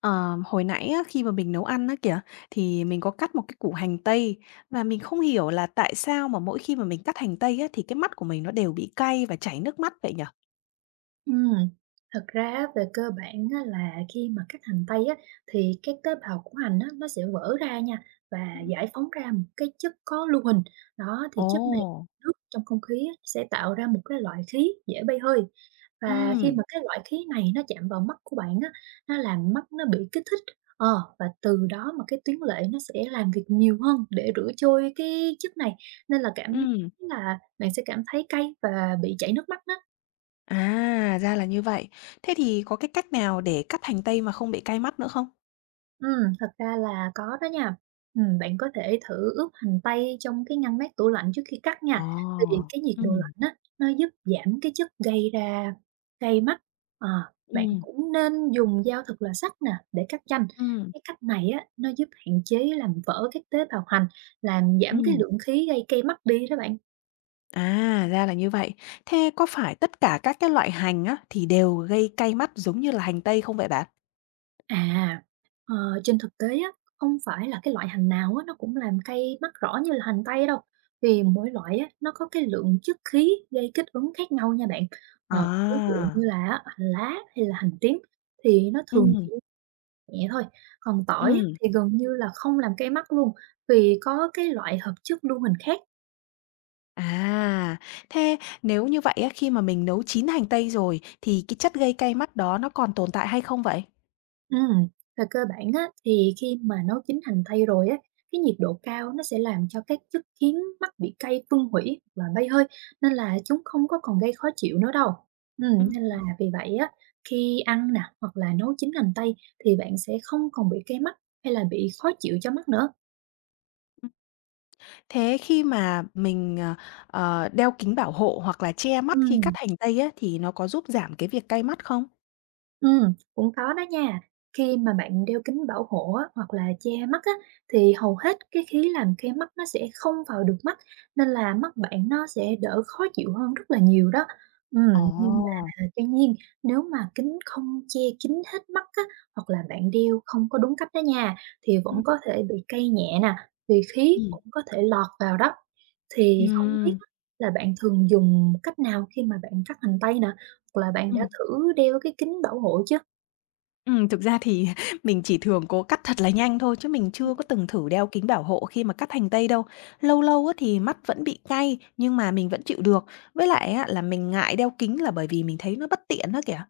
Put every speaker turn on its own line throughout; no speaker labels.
Ờ, hồi nãy á, khi mà mình nấu ăn á kìa, thì mình có cắt một cái củ hành tây và mình không hiểu là tại sao mà mỗi khi mà mình cắt hành tây á, thì cái mắt của mình nó đều bị cay và chảy nước mắt vậy nhở?
Ừm, thật ra á, về cơ bản á, là khi mà cắt hành tây á, thì các tế bào của hành á, nó sẽ vỡ ra nha và
Ừm.
giải phóng ra một cái chất có lưu huỳnh. Đó, thì chất này
Ồ,
nước trong không khí á, sẽ tạo ra một cái loại khí dễ bay hơi. Và khi
ừm,
mà cái loại khí này nó chạm vào mắt của bạn á, nó làm mắt nó bị kích thích. Ờ, và từ đó mà cái tuyến lệ nó sẽ làm việc nhiều hơn để rửa trôi cái chất này nên là cảm
ừm.
là bạn sẽ cảm thấy cay và bị chảy nước mắt đó.
À, ra là như vậy. Thế thì có cái cách nào để cắt hành tây mà không bị cay mắt nữa không?
Ừm, thật ra là có đó nha. Bạn có thể thử ướp hành tây trong cái ngăn mát tủ lạnh trước khi cắt
Ồ,
nha, thì cái nhiệt độ
ừm,
lạnh á, nó giúp giảm cái chất gây ra cay mắt. Ờ, bạn
ừm,
cũng nên dùng dao thật là sắc nè để cắt chanh.
ừm,
Cái cách này á, nó giúp hạn chế làm vỡ các tế bào hành, làm giảm cái
ừm.
lượng khí gây cay mắt đi đó bạn.
À, ra là như vậy. Thế có phải tất cả các cái loại hành á, thì đều gây cay mắt giống như là hành tây không vậy bạn?
À, ờ, trên thực tế á, không phải là cái loại hành nào á, nó cũng làm cay mắt rõ như là hành tây đâu.
Ừm.
Vì mỗi loại á, nó có cái lượng chất khí gây kích ứng khác nhau nha bạn. Ờ,
À.
ví dụ như là á, hành lá hay là hành tím thì nó thường
Ừm,
chỉ nhẹ thôi. Còn tỏi á,
ừm.
thì gần như là không làm cay mắt luôn vì có cái loại hợp chất lưu huỳnh khác.
À, thế nếu như vậy á, khi mà mình nấu chín hành tây rồi thì cái chất gây cay mắt đó nó còn tồn tại hay không vậy?
Ừm, về cơ bản á, thì khi mà nấu chín hành tây rồi á, cái nhiệt độ cao nó sẽ làm cho các chất khiến mắt bị cay phân hủy và bay hơi nên là chúng không có còn gây khó chịu nữa đâu.
Ừm,
Nên là
ừm,
vì vậy á, khi ăn nè hoặc là nấu chín hành tây thì bạn sẽ không còn bị cay mắt hay là bị khó chịu cho mắt nữa.
ừm. Thế khi mà mình, đeo kính bảo hộ hoặc là che mắt khi cắt hành tây á, thì nó có giúp giảm cái việc cay mắt không?
Cũng có đó nha. Khi mà bạn đeo kính bảo hộ á, hoặc là che mắt á, thì hầu hết cái khí làm che mắt nó sẽ không vào được mắt, nên là mắt bạn nó sẽ đỡ khó chịu hơn rất là nhiều đó.
Ồ.
Ừm, nhưng mà tuy nhiên nếu mà kính không che kín hết mắt á, hoặc là bạn đeo không có đúng cách đó nha, thì vẫn
Ừm,
có thể bị cay nhẹ nè, vì khí
ừm.
cũng có thể lọt vào đó. Thì không biết
Ừm,
á, là bạn thường dùng cách nào khi mà bạn cắt hành tây nè? Hoặc là bạn đã
ừm.
thử đeo cái kính bảo hộ chưa?
Thực ra thì mình chỉ thường cố cắt thật là nhanh thôi chứ mình chưa có từng thử đeo kính bảo hộ khi mà cắt hành tây đâu. Lâu lâu á thì mắt vẫn bị cay nhưng mà mình vẫn chịu được. Với lại á là mình ngại đeo kính là bởi vì mình thấy nó bất tiện đó kìa.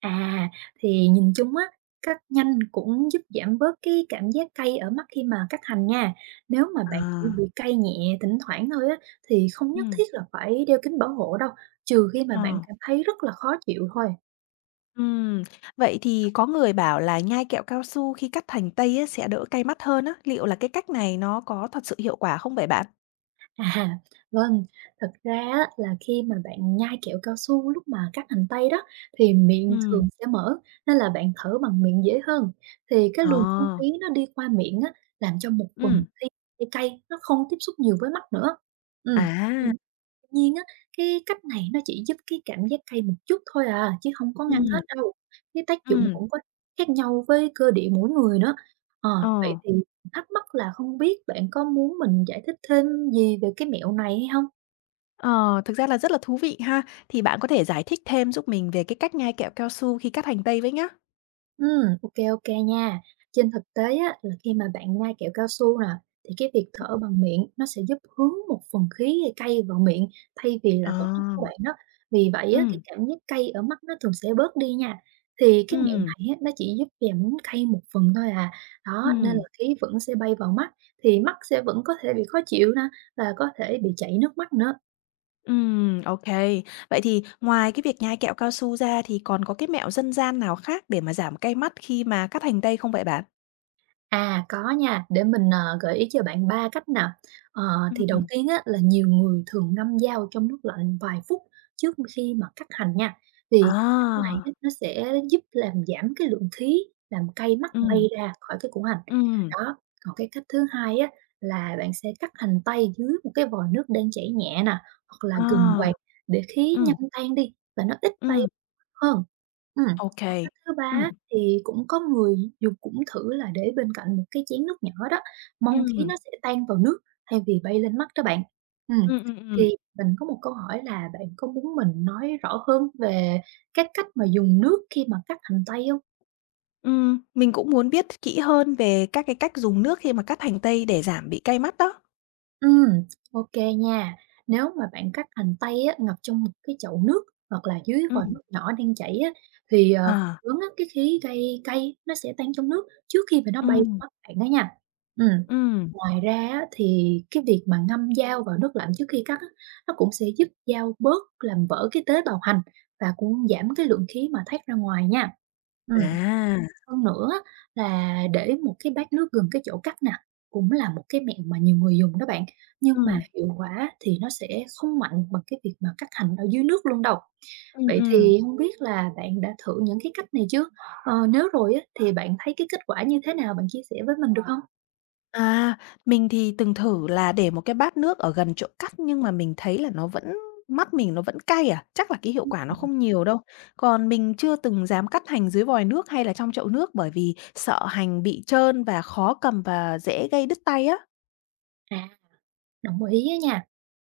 À, thì nhìn chung á, cắt nhanh cũng giúp giảm bớt cái cảm giác cay ở mắt khi mà cắt hành nha. Nếu mà bạn chỉ
À.
bị cay nhẹ thỉnh thoảng thôi á, thì không nhất thiết
Ừm,
là phải đeo kính bảo hộ đâu, trừ khi mà bạn
ờ,
cảm thấy rất là khó chịu thôi.
ừm. Vậy thì có người bảo là nhai kẹo cao su khi cắt hành tây á sẽ đỡ cay mắt hơn á, liệu là cái cách này nó có thật sự hiệu quả không vậy bạn?
À, vâng, thật ra á là khi mà bạn nhai kẹo cao su lúc mà cắt hành tây đó, thì miệng thường
Ừm.
sẽ mở, nên là bạn thở bằng miệng dễ hơn. Thì cái
Ờ,
luồng không khí nó đi qua miệng á, làm cho một phần
ừm.
thi cay cay nó không tiếp xúc nhiều với mắt nữa. Ừ.
À,
Tuy nhiên á, cái cách này nó chỉ giúp cái cảm giác cay một chút thôi à, chứ không có ngăn
ừm,
hết đâu, cái tác dụng
ừm,
cũng có khác nhau với cơ địa mỗi người nữa. Ờ, vậy
ờ.
thì thắc mắc là không biết bạn có muốn mình giải thích thêm gì về cái mẹo này hay không.
Ờ, thực ra là rất là thú vị ha. Thì bạn có thể giải thích thêm giúp mình về cái cách nhai kẹo cao su khi cắt hành tây với nhá.
Ô kê, nha. Trên thực tế á, là khi mà bạn nhai kẹo cao su nè, thì cái việc
Ừm.
thở bằng miệng nó sẽ giúp hướng một phần khí cay vào miệng thay vì là
Ờ,
vào mắt của bạn đó. Vì vậy á, cái
ừm,
cảm giác cay ở mắt nó thường sẽ bớt đi nha. Thì cái mẹo
ừm,
này á, nó chỉ giúp giảm cay một phần thôi à. Đó, nên là
ừm,
khí vẫn sẽ bay vào mắt, thì mắt sẽ vẫn có thể bị khó chịu nè, và có thể bị chảy nước mắt nữa.
ô. Vậy thì ngoài cái việc nhai kẹo cao su ra thì còn có cái mẹo dân gian nào khác để mà giảm cay mắt khi mà cắt hành tây không vậy bạn?
À, có nha, để mình, gợi ý cho bạn 3 cách nè. Ờ, thì đầu
Ừm,
tiên á là nhiều người thường ngâm dao trong nước lạnh vài phút trước khi mà cắt hành nha, thì cái cách này
à,
á nó sẽ giúp làm giảm cái lượng khí làm cay mắt bay
ừm,
ra khỏi cái củ hành.
ừm,
Đó, còn cái cách thứ hai á là bạn sẽ cắt hành tây dưới một cái vòi nước đang chảy nhẹ nè, hoặc là gừng quạt
à,
để khí
ừm,
nhanh tan đi và nó ít bay
ừm,
hơn. Ừm.
ô kê.
Còn cách thứ
Ừm,
3 thì cũng có người dù cũng thử là để bên cạnh một cái chén nước nhỏ đó, mong khí
ừm,
nó sẽ tan vào nước thay vì bay lên mắt đó bạn. Ừm,
ừm.
thì mình có một câu hỏi là bạn có muốn mình nói rõ hơn về các cách mà dùng nước khi mà cắt hành tây không?
Mình cũng muốn biết kỹ hơn về các cái cách dùng nước khi mà cắt hành tây để giảm bị cay mắt đó.
Ừm, ok nha. Nếu mà bạn cắt hành tây á, ngập trong một cái chậu nước hoặc là dưới vòi
Ừm,
nước nhỏ đang chảy á, thì, phần
ờ,
lớn á, cái khí gây cay nó sẽ tan trong nước trước khi mà nó bay vào
ừm,
mắt bạn đó nha. Ừm.
ừm.
Ngoài ra á, thì cái việc mà ngâm dao vào nước lạnh trước khi cắt á, nó cũng sẽ giúp dao bớt làm vỡ cái tế bào hành và cũng giảm cái lượng khí mà thoát ra ngoài nha. Ừm,
À,
hơn nữa á, là để một cái bát nước gần cái chỗ cắt nè, cũng là một cái mẹo mà nhiều người dùng đó bạn, nhưng mà
ừm,
hiệu quả thì nó sẽ không mạnh bằng cái việc mà cắt hành ở dưới nước luôn đâu. Vậy
ừm.
thì không biết là bạn đã thử những cái cách này chưa? Nếu rồi á, thì bạn thấy cái kết quả như thế nào? Bạn chia sẻ với mình được không?
À, mình thì từng thử là để một cái bát nước ở gần chỗ cắt nhưng mà mình thấy là nó vẫn mắt mình nó vẫn cay à, chắc là cái hiệu quả nó không nhiều đâu. Còn mình chưa từng dám cắt hành dưới vòi nước hay là trong chậu nước bởi vì sợ hành bị trơn và khó cầm và dễ gây đứt tay á.
À, đồng ý á nha.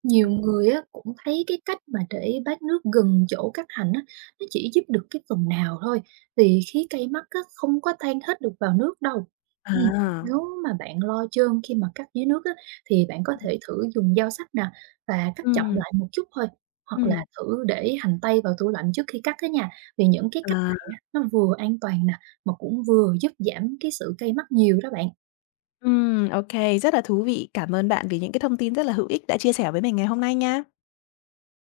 Nhiều
Ừm.
người á, cũng thấy cái cách mà để bát nước gần chỗ cắt hành á, nó chỉ giúp được cái phần nào thôi, vì khí cây mắc á, không có tan hết được vào nước đâu. Ừm,
À,
nếu mà bạn lo trơn khi mà cắt dưới nước á, thì bạn có
ừm,
thể thử dùng dao sắc nè và cắt chậm
ừm,
lại một chút thôi, hoặc là
ừm,
thử để hành tây vào tủ lạnh trước khi cắt á nha, vì những cái cách này
à.
á, nó vừa an toàn nè, mà cũng vừa giúp giảm cái sự cây mắc nhiều đó bạn.
Ô rất là thú vị. Cảm ơn bạn vì những cái thông tin rất là hữu ích đã chia sẻ với mình ngày hôm nay nha.